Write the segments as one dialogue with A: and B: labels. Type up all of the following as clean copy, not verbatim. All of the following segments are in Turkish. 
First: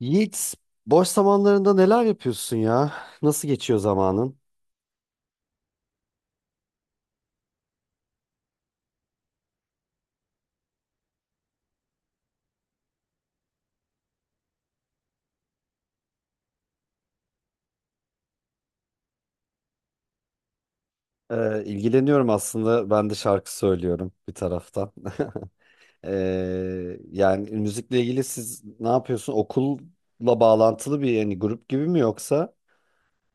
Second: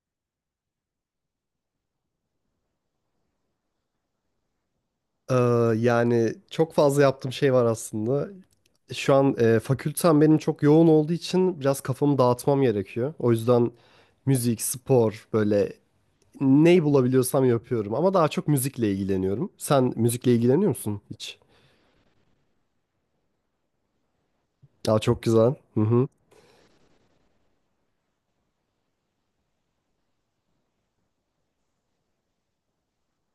A: Yiğit, boş zamanlarında neler yapıyorsun ya? Nasıl geçiyor zamanın?
B: Ee, yani çok fazla yaptığım şey var aslında. Şu an fakültem benim çok yoğun olduğu için biraz kafamı dağıtmam gerekiyor. O yüzden müzik, spor böyle neyi bulabiliyorsam yapıyorum. Ama daha çok müzikle ilgileniyorum. Sen müzikle ilgileniyor musun hiç?
A: İlgileniyorum aslında. Ben de şarkı söylüyorum bir taraftan.
B: Aa, çok güzel. Hı hı.
A: Yani müzikle ilgili siz ne yapıyorsun? Okulla bağlantılı bir yani grup gibi mi yoksa?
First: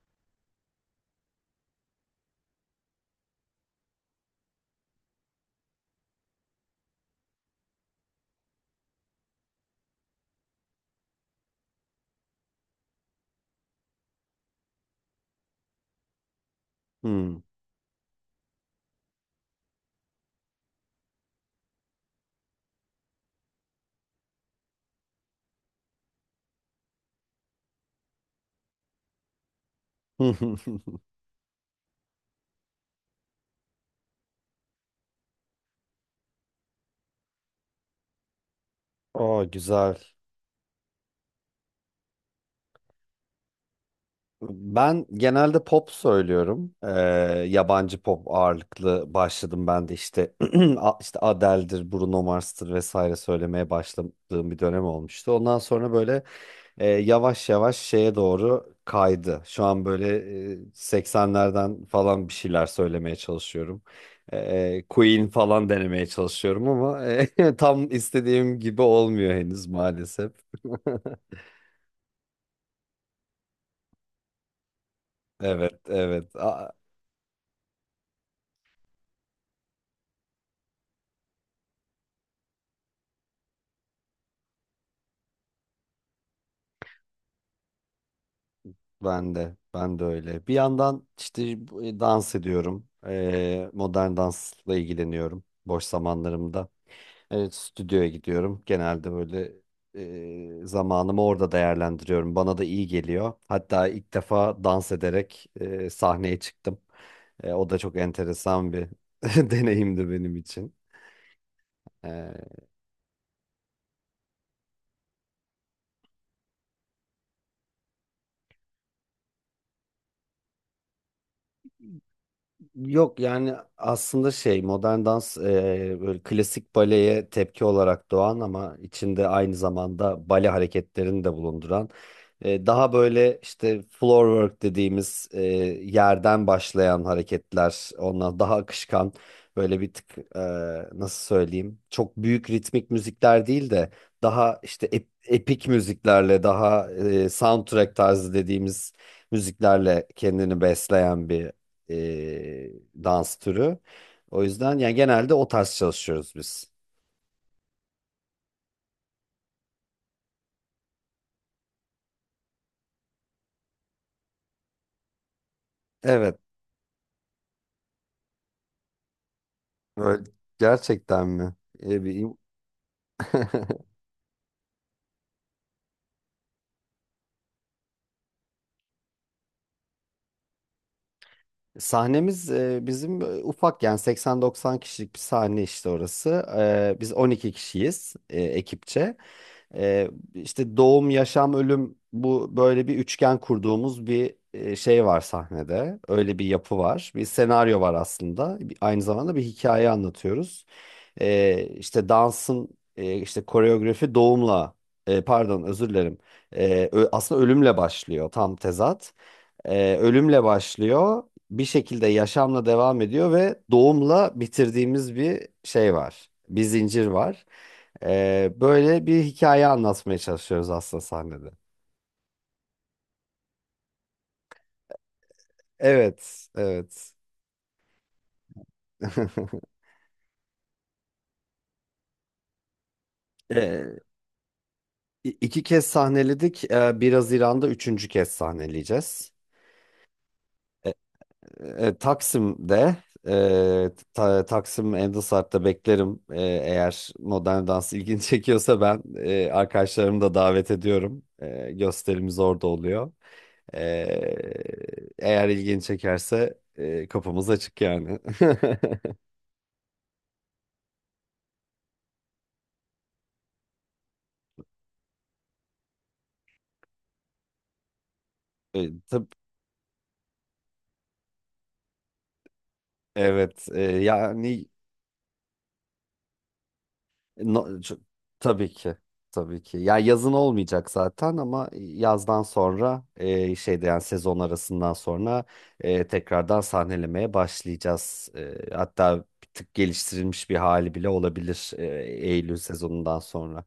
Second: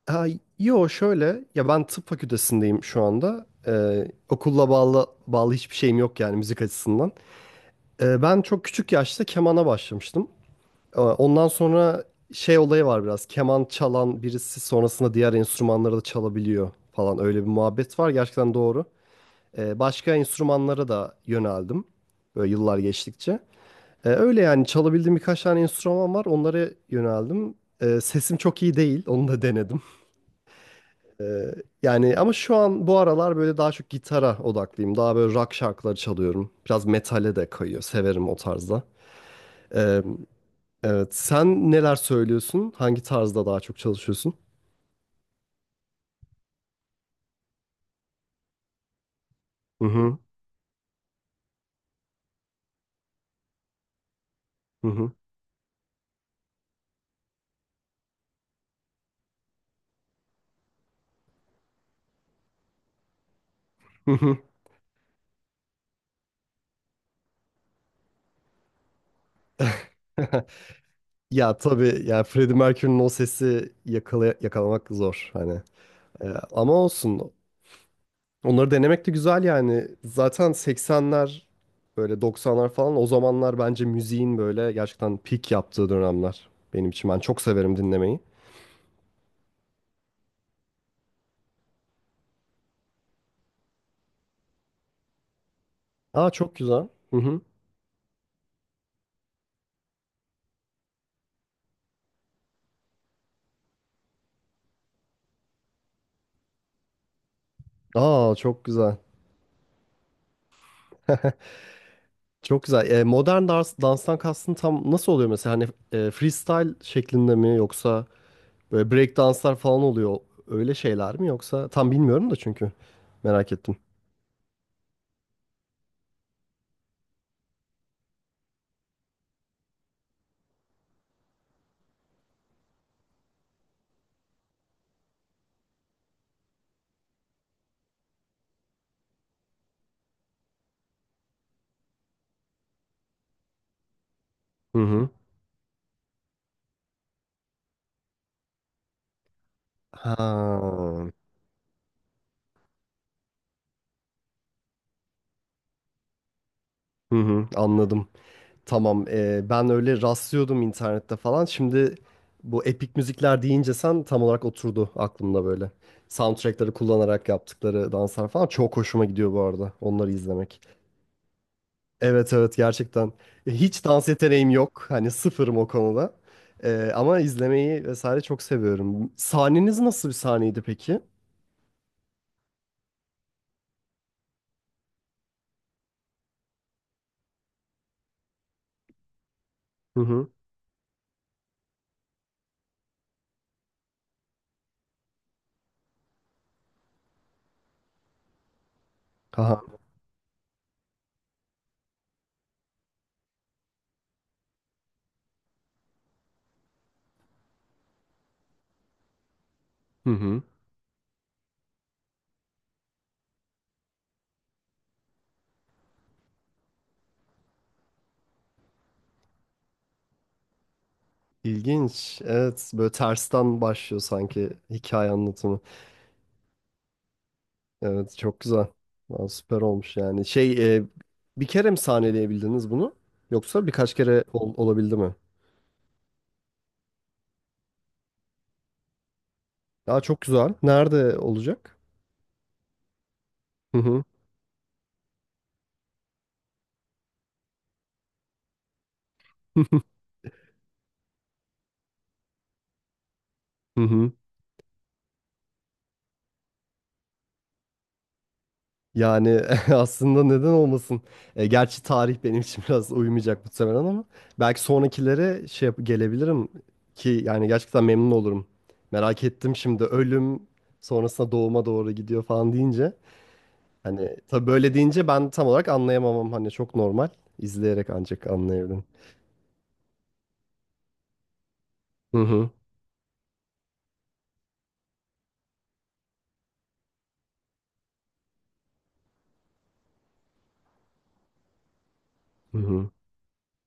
B: Ha, yo şöyle ya ben tıp fakültesindeyim şu anda. Okulla bağlı hiçbir şeyim yok yani müzik açısından. Ben çok küçük yaşta kemana başlamıştım. Ondan sonra şey olayı var biraz. Keman çalan birisi sonrasında diğer enstrümanları da çalabiliyor falan.
A: Hmm.
B: Öyle bir muhabbet var. Gerçekten doğru. Başka enstrümanlara da yöneldim. Böyle yıllar geçtikçe. Öyle yani çalabildiğim birkaç tane enstrüman var. Onlara yöneldim. Sesim çok iyi değil. Onu da denedim. Ee, Yani ama şu an bu aralar böyle daha çok gitara odaklıyım. Daha böyle rock şarkıları çalıyorum. Biraz metale de kayıyor. Severim o tarzda.
A: Aa, güzel.
B: Ee, Evet. Sen neler söylüyorsun? Hangi tarzda daha çok çalışıyorsun?
A: Ben genelde pop söylüyorum. Yabancı pop ağırlıklı başladım
B: Hı
A: ben de
B: hı.
A: işte. İşte Adele'dir, Bruno Mars'tır vesaire söylemeye başladığım bir dönem
B: Hı hı.
A: olmuştu. Ondan sonra böyle yavaş yavaş şeye doğru kaydı. Şu an böyle 80'lerden falan bir şeyler söylemeye çalışıyorum.
B: Hı
A: E,
B: hı.
A: Queen falan denemeye çalışıyorum ama tam istediğim gibi olmuyor henüz maalesef.
B: Ya tabii yani Freddie Mercury'nin o sesi yakalamak zor hani.
A: Evet, evet.
B: Ama olsun. Onları denemek de güzel yani. Zaten 80'ler böyle 90'lar falan o zamanlar bence müziğin böyle gerçekten peak yaptığı dönemler benim için. Ben çok severim dinlemeyi.
A: Ben de öyle. Bir yandan işte dans ediyorum. Modern dansla ilgileniyorum boş
B: Aa çok
A: zamanlarımda.
B: güzel. Hı hı.
A: Evet, stüdyoya gidiyorum. Genelde böyle zamanımı orada değerlendiriyorum. Bana da iyi geliyor. Hatta ilk defa dans ederek sahneye çıktım. O da çok
B: Aa çok
A: enteresan bir
B: güzel.
A: deneyimdi benim için. E,
B: Çok güzel. Modern dans, danstan kastın tam nasıl oluyor mesela? Hani freestyle şeklinde mi yoksa böyle break danslar falan oluyor. Öyle şeyler mi yoksa tam bilmiyorum da çünkü
A: Yok,
B: merak
A: yani
B: ettim.
A: aslında şey modern dans, böyle klasik baleye tepki olarak doğan ama içinde aynı zamanda bale hareketlerini de bulunduran, daha böyle işte floor work dediğimiz, yerden başlayan hareketler, ondan daha akışkan, böyle bir tık, nasıl söyleyeyim, çok büyük ritmik müzikler değil de daha
B: Hı
A: işte
B: hı.
A: epik müziklerle, daha soundtrack tarzı dediğimiz müziklerle
B: Ha.
A: kendini besleyen bir e, dans türü. O yüzden yani genelde o tarz çalışıyoruz biz.
B: Hı hı, anladım. Tamam. Ben öyle rastlıyordum internette falan. Şimdi bu epik müzikler deyince sen tam olarak oturdu aklımda böyle.
A: Evet,
B: Soundtrack'ları kullanarak yaptıkları danslar falan çok hoşuma gidiyor bu arada. Onları
A: böyle.
B: izlemek.
A: Gerçekten mi? E, bir-
B: Evet evet gerçekten. Hiç dans yeteneğim yok. Hani sıfırım o konuda. Ama izlemeyi vesaire çok seviyorum. Sahneniz nasıl bir sahneydi peki?
A: Sahnemiz bizim, ufak, yani 80-90 kişilik bir sahne işte orası. Biz 12 kişiyiz ekipçe.
B: Hı hı.
A: İşte doğum, yaşam, ölüm, bu böyle bir üçgen kurduğumuz bir şey var sahnede. Öyle bir yapı var. Bir senaryo var aslında. Aynı zamanda bir
B: Aha.
A: hikaye anlatıyoruz. İşte dansın, işte koreografi doğumla, pardon, özür dilerim. Aslında ölümle başlıyor, tam tezat.
B: Hı hı.
A: Ölümle başlıyor. Bir şekilde yaşamla devam ediyor ve doğumla bitirdiğimiz bir şey var. Bir zincir var. Böyle bir hikaye anlatmaya çalışıyoruz aslında sahnede.
B: İlginç. Evet böyle tersten başlıyor sanki hikaye anlatımı.
A: Evet, evet.
B: Evet çok güzel. Vallahi süper olmuş yani. Bir kere mi sahneleyebildiniz bunu? Yoksa birkaç
A: E,
B: kere olabildi mi?
A: iki kez sahneledik. 1 Haziran'da üçüncü kez sahneleyeceğiz.
B: Aa çok güzel. Nerede olacak?
A: Taksim'de,
B: Hı hı.
A: Taksim Endosart'ta beklerim. Eğer modern dans ilgini çekiyorsa, ben arkadaşlarımı da davet ediyorum. Gösterimiz orada oluyor. E, Eğer ilgini çekerse, kapımız açık yani.
B: Yani aslında neden olmasın? Gerçi tarih benim için biraz uymayacak muhtemelen ama belki sonrakilere gelebilirim ki yani gerçekten memnun olurum.
A: E,
B: Merak
A: tab-
B: ettim şimdi ölüm sonrasında doğuma doğru gidiyor falan deyince.
A: evet e,
B: Hani tabii
A: yani
B: böyle deyince ben tam olarak anlayamamam hani çok normal.
A: E, No-
B: İzleyerek
A: c-
B: ancak
A: tabii
B: anlayabilirim.
A: ki. Tabii ki. Ya, yazın olmayacak zaten ama
B: Hı
A: yazdan
B: hı.
A: sonra, şeyde yani sezon arasından sonra, tekrardan sahnelemeye başlayacağız. Hatta bir tık geliştirilmiş bir hali bile olabilir Eylül
B: Hı hı.
A: sezonundan sonra.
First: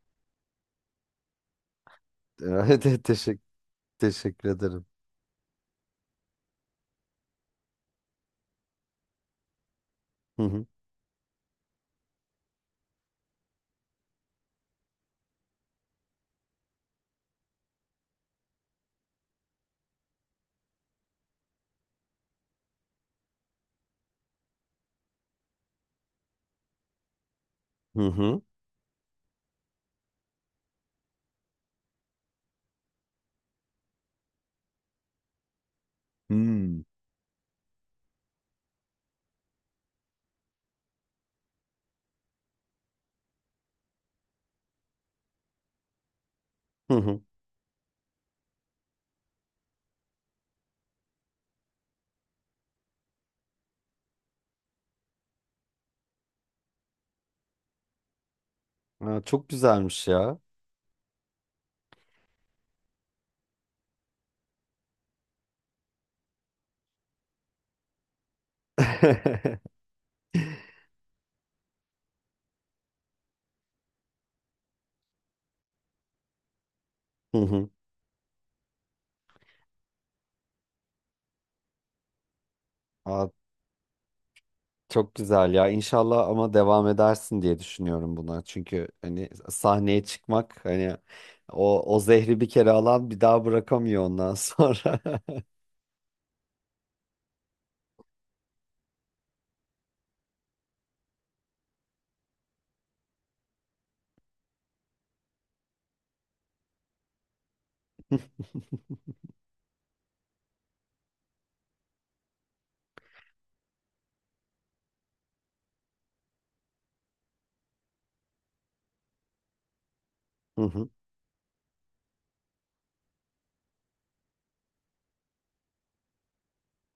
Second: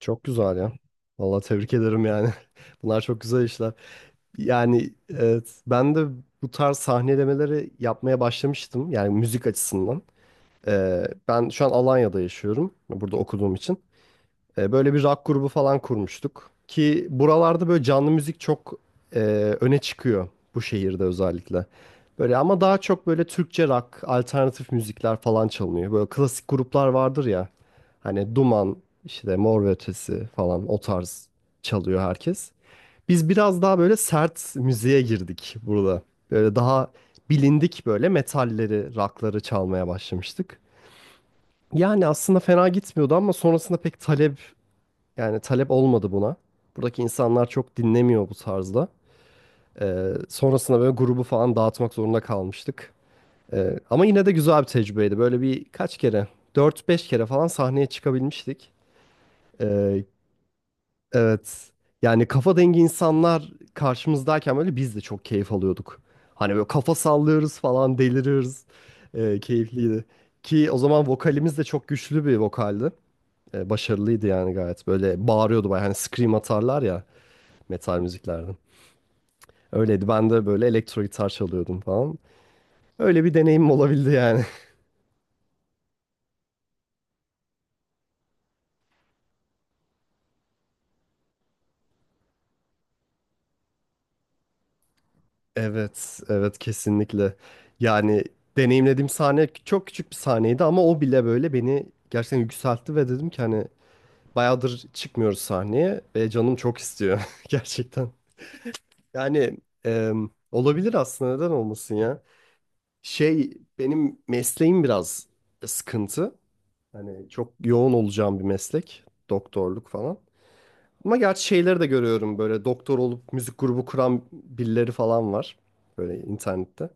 B: Çok güzel ya. Vallahi tebrik ederim yani. Bunlar
A: Evet,
B: çok
A: teşekkür
B: güzel işler.
A: teşekkür ederim.
B: Yani evet, ben de bu tarz sahnelemeleri yapmaya başlamıştım. Yani müzik açısından.
A: Hı hı.
B: Ben şu an Alanya'da yaşıyorum. Burada okuduğum için. Böyle bir rock grubu falan kurmuştuk. Ki buralarda böyle canlı müzik çok e, öne çıkıyor. Bu şehirde özellikle. Böyle ama daha çok böyle Türkçe rock, alternatif müzikler falan çalınıyor. Böyle klasik gruplar vardır ya.
A: Hı
B: Hani
A: hı.
B: Duman, işte Mor ve Ötesi falan o tarz çalıyor herkes. Biz biraz daha böyle sert müziğe girdik burada. Böyle
A: Hmm.
B: daha bilindik böyle metalleri, rockları çalmaya başlamıştık. Yani aslında fena gitmiyordu ama sonrasında pek talep yani talep olmadı buna.
A: Hı
B: Buradaki
A: hı.
B: insanlar çok dinlemiyor bu tarzda. Sonrasında böyle grubu falan dağıtmak zorunda kalmıştık. Ama yine de güzel bir tecrübeydi. Böyle bir kaç kere, dört beş kere falan sahneye çıkabilmiştik.
A: Ha, çok
B: Ee,
A: güzelmiş ya.
B: Evet. Yani kafa dengi insanlar karşımızdayken böyle biz de çok keyif alıyorduk. Hani böyle kafa sallıyoruz falan deliriyoruz. Keyifliydi. Ki o zaman vokalimiz de çok güçlü bir vokaldi. Başarılıydı yani gayet. Böyle bağırıyordu bayağı. Hani scream atarlar ya
A: Hı hı.
B: metal müziklerde. Öyleydi. Ben de böyle elektro gitar çalıyordum falan. Öyle
A: Aa,
B: bir deneyimim olabildi yani.
A: çok güzel ya. İnşallah ama devam edersin diye düşünüyorum buna. Çünkü hani sahneye çıkmak, hani o zehri bir kere alan bir daha bırakamıyor ondan sonra.
B: Evet, evet kesinlikle. Yani deneyimlediğim sahne çok küçük bir sahneydi ama o bile böyle beni gerçekten yükseltti ve dedim ki hani bayağıdır çıkmıyoruz sahneye ve canım çok istiyor gerçekten. Yani e, olabilir aslında neden olmasın ya. Şey benim mesleğim biraz sıkıntı. Hani çok yoğun olacağım bir meslek. Doktorluk falan.
A: Hı hı.
B: Ama gerçi şeyleri de görüyorum böyle doktor olup müzik grubu kuran birileri falan var. Böyle internette.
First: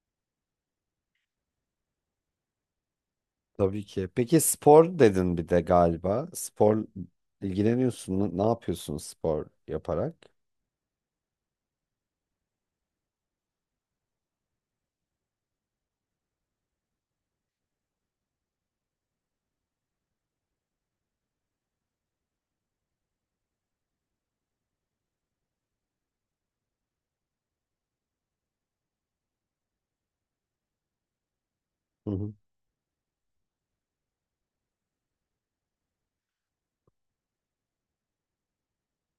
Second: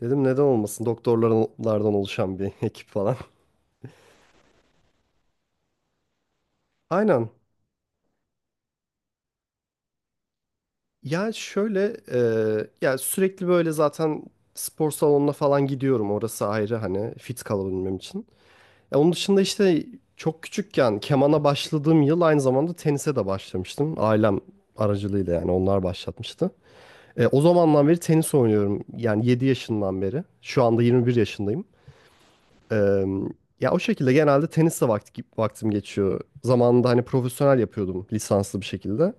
B: Dedim neden olmasın doktorlardan oluşan bir ekip falan.
A: Tabii ki. Peki, spor dedin bir de galiba. Spor
B: Aynen.
A: ilgileniyorsun mu? Ne yapıyorsun spor yaparak?
B: Ya şöyle ya sürekli böyle zaten spor salonuna falan gidiyorum. Orası ayrı hani fit kalabilmem için. Ya onun dışında işte çok küçükken kemana başladığım yıl aynı zamanda tenise de başlamıştım. Ailem aracılığıyla yani onlar başlatmıştı. E, o zamandan beri tenis oynuyorum. Yani 7 yaşından beri. Şu anda 21 yaşındayım.
A: Hı hı.
B: E, ya o şekilde genelde tenisle vaktim geçiyor. Zamanında hani profesyonel yapıyordum lisanslı bir şekilde.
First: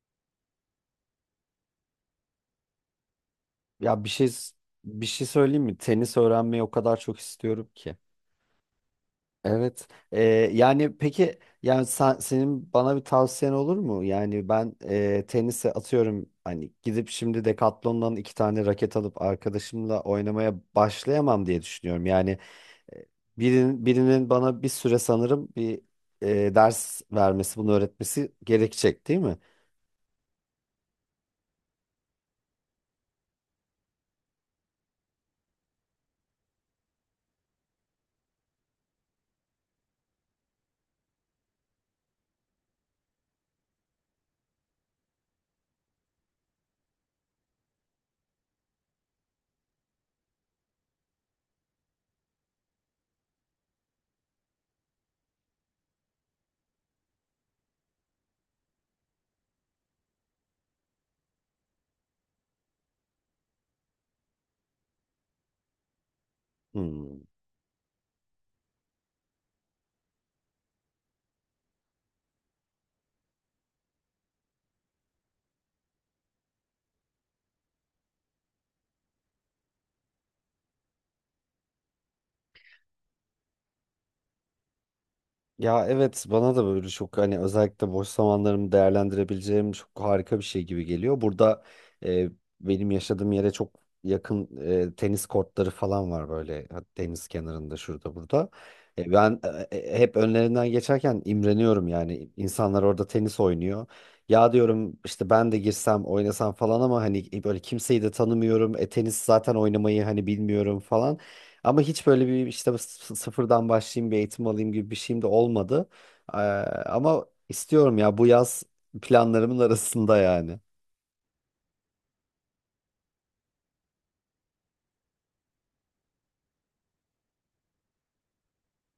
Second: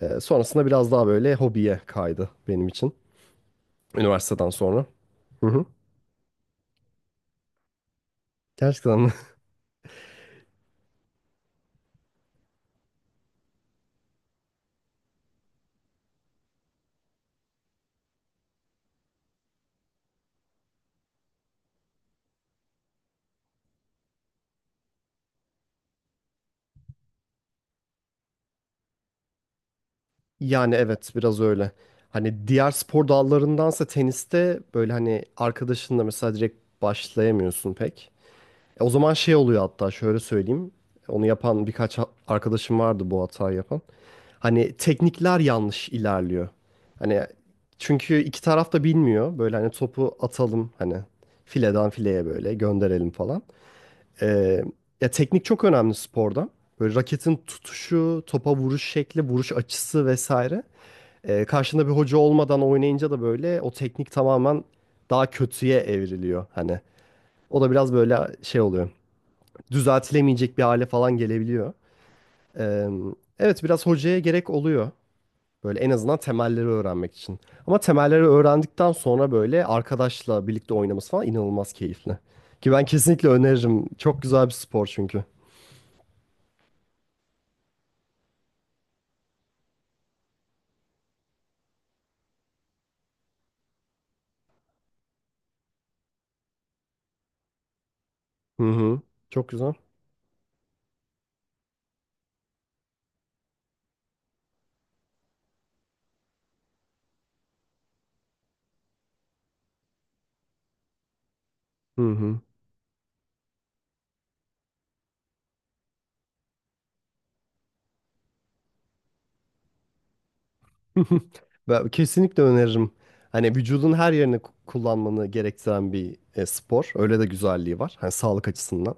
B: E, sonrasında biraz daha böyle hobiye kaydı benim için.
A: Ya, bir şey
B: Üniversiteden sonra.
A: bir şey
B: Hı
A: söyleyeyim
B: hı.
A: mi? Tenis öğrenmeyi o kadar çok istiyorum ki.
B: Gerçekten mi?
A: Evet. Yani peki yani, senin bana bir tavsiyen olur mu? Yani ben tenise, atıyorum hani, gidip şimdi Decathlon'dan iki tane raket alıp arkadaşımla oynamaya başlayamam diye düşünüyorum. Yani e, birinin bana bir süre, sanırım bir ders vermesi, bunu öğretmesi gerekecek, değil mi?
B: Yani evet biraz öyle. Hani diğer spor dallarındansa teniste böyle hani arkadaşınla mesela direkt başlayamıyorsun pek. E, o zaman şey oluyor hatta şöyle söyleyeyim. Onu yapan birkaç arkadaşım vardı bu hatayı yapan. Hani teknikler yanlış ilerliyor. Hani çünkü iki taraf da bilmiyor. Böyle hani topu atalım hani fileden fileye böyle gönderelim falan. Ee, ya teknik çok önemli sporda. Böyle raketin tutuşu, topa vuruş şekli, vuruş açısı vesaire. Karşında bir hoca olmadan oynayınca da böyle o teknik tamamen daha kötüye evriliyor hani.
A: Hmm.
B: O da biraz böyle şey oluyor. Düzeltilemeyecek bir hale falan gelebiliyor. Ee, evet biraz hocaya gerek oluyor. Böyle en azından temelleri öğrenmek için. Ama temelleri öğrendikten sonra böyle arkadaşla birlikte oynaması falan inanılmaz keyifli. Ki ben kesinlikle öneririm. Çok güzel bir spor çünkü.
A: Ya evet, bana da böyle çok, hani özellikle boş zamanlarımı değerlendirebileceğim çok harika bir şey gibi geliyor. Burada e, benim yaşadığım yere çok yakın tenis kortları falan var böyle, deniz kenarında şurada burada.
B: Hı hı.
A: Ben
B: Çok güzel.
A: hep önlerinden geçerken imreniyorum, yani insanlar orada tenis oynuyor. Ya diyorum işte ben de girsem oynasam falan, ama hani böyle kimseyi de tanımıyorum. Tenis zaten oynamayı hani bilmiyorum falan. Ama
B: Hı
A: hiç böyle
B: hı.
A: bir işte sıfırdan başlayayım, bir eğitim alayım gibi bir şeyim de olmadı. Ee, Ama istiyorum ya, bu yaz planlarımın arasında yani.
B: Ben kesinlikle öneririm. Hani vücudun her yerini kullanmanı gerektiren bir spor. Öyle de güzelliği var. Hani sağlık açısından.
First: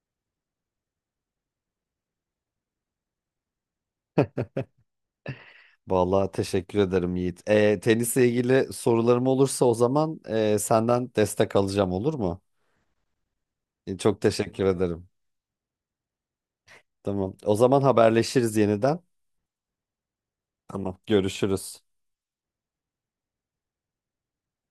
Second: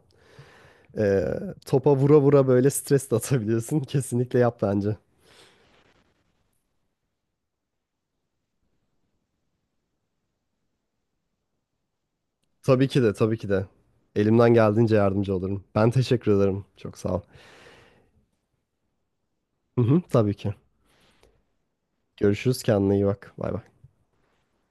B: Ee, topa vura vura böyle stres de atabilirsin. Kesinlikle yap bence.
A: Vallahi teşekkür ederim Yiğit. Tenisle ilgili sorularım olursa, o zaman senden destek alacağım, olur mu?
B: Tabii ki de, tabii ki de.
A: Çok
B: Elimden
A: teşekkür
B: geldiğince
A: ederim.
B: yardımcı olurum. Ben teşekkür ederim. Çok sağ ol.
A: Tamam. O zaman haberleşiriz yeniden.
B: Hı hı, tabii ki.
A: Tamam. Görüşürüz.
B: Görüşürüz. Kendine iyi bak. Bay bay.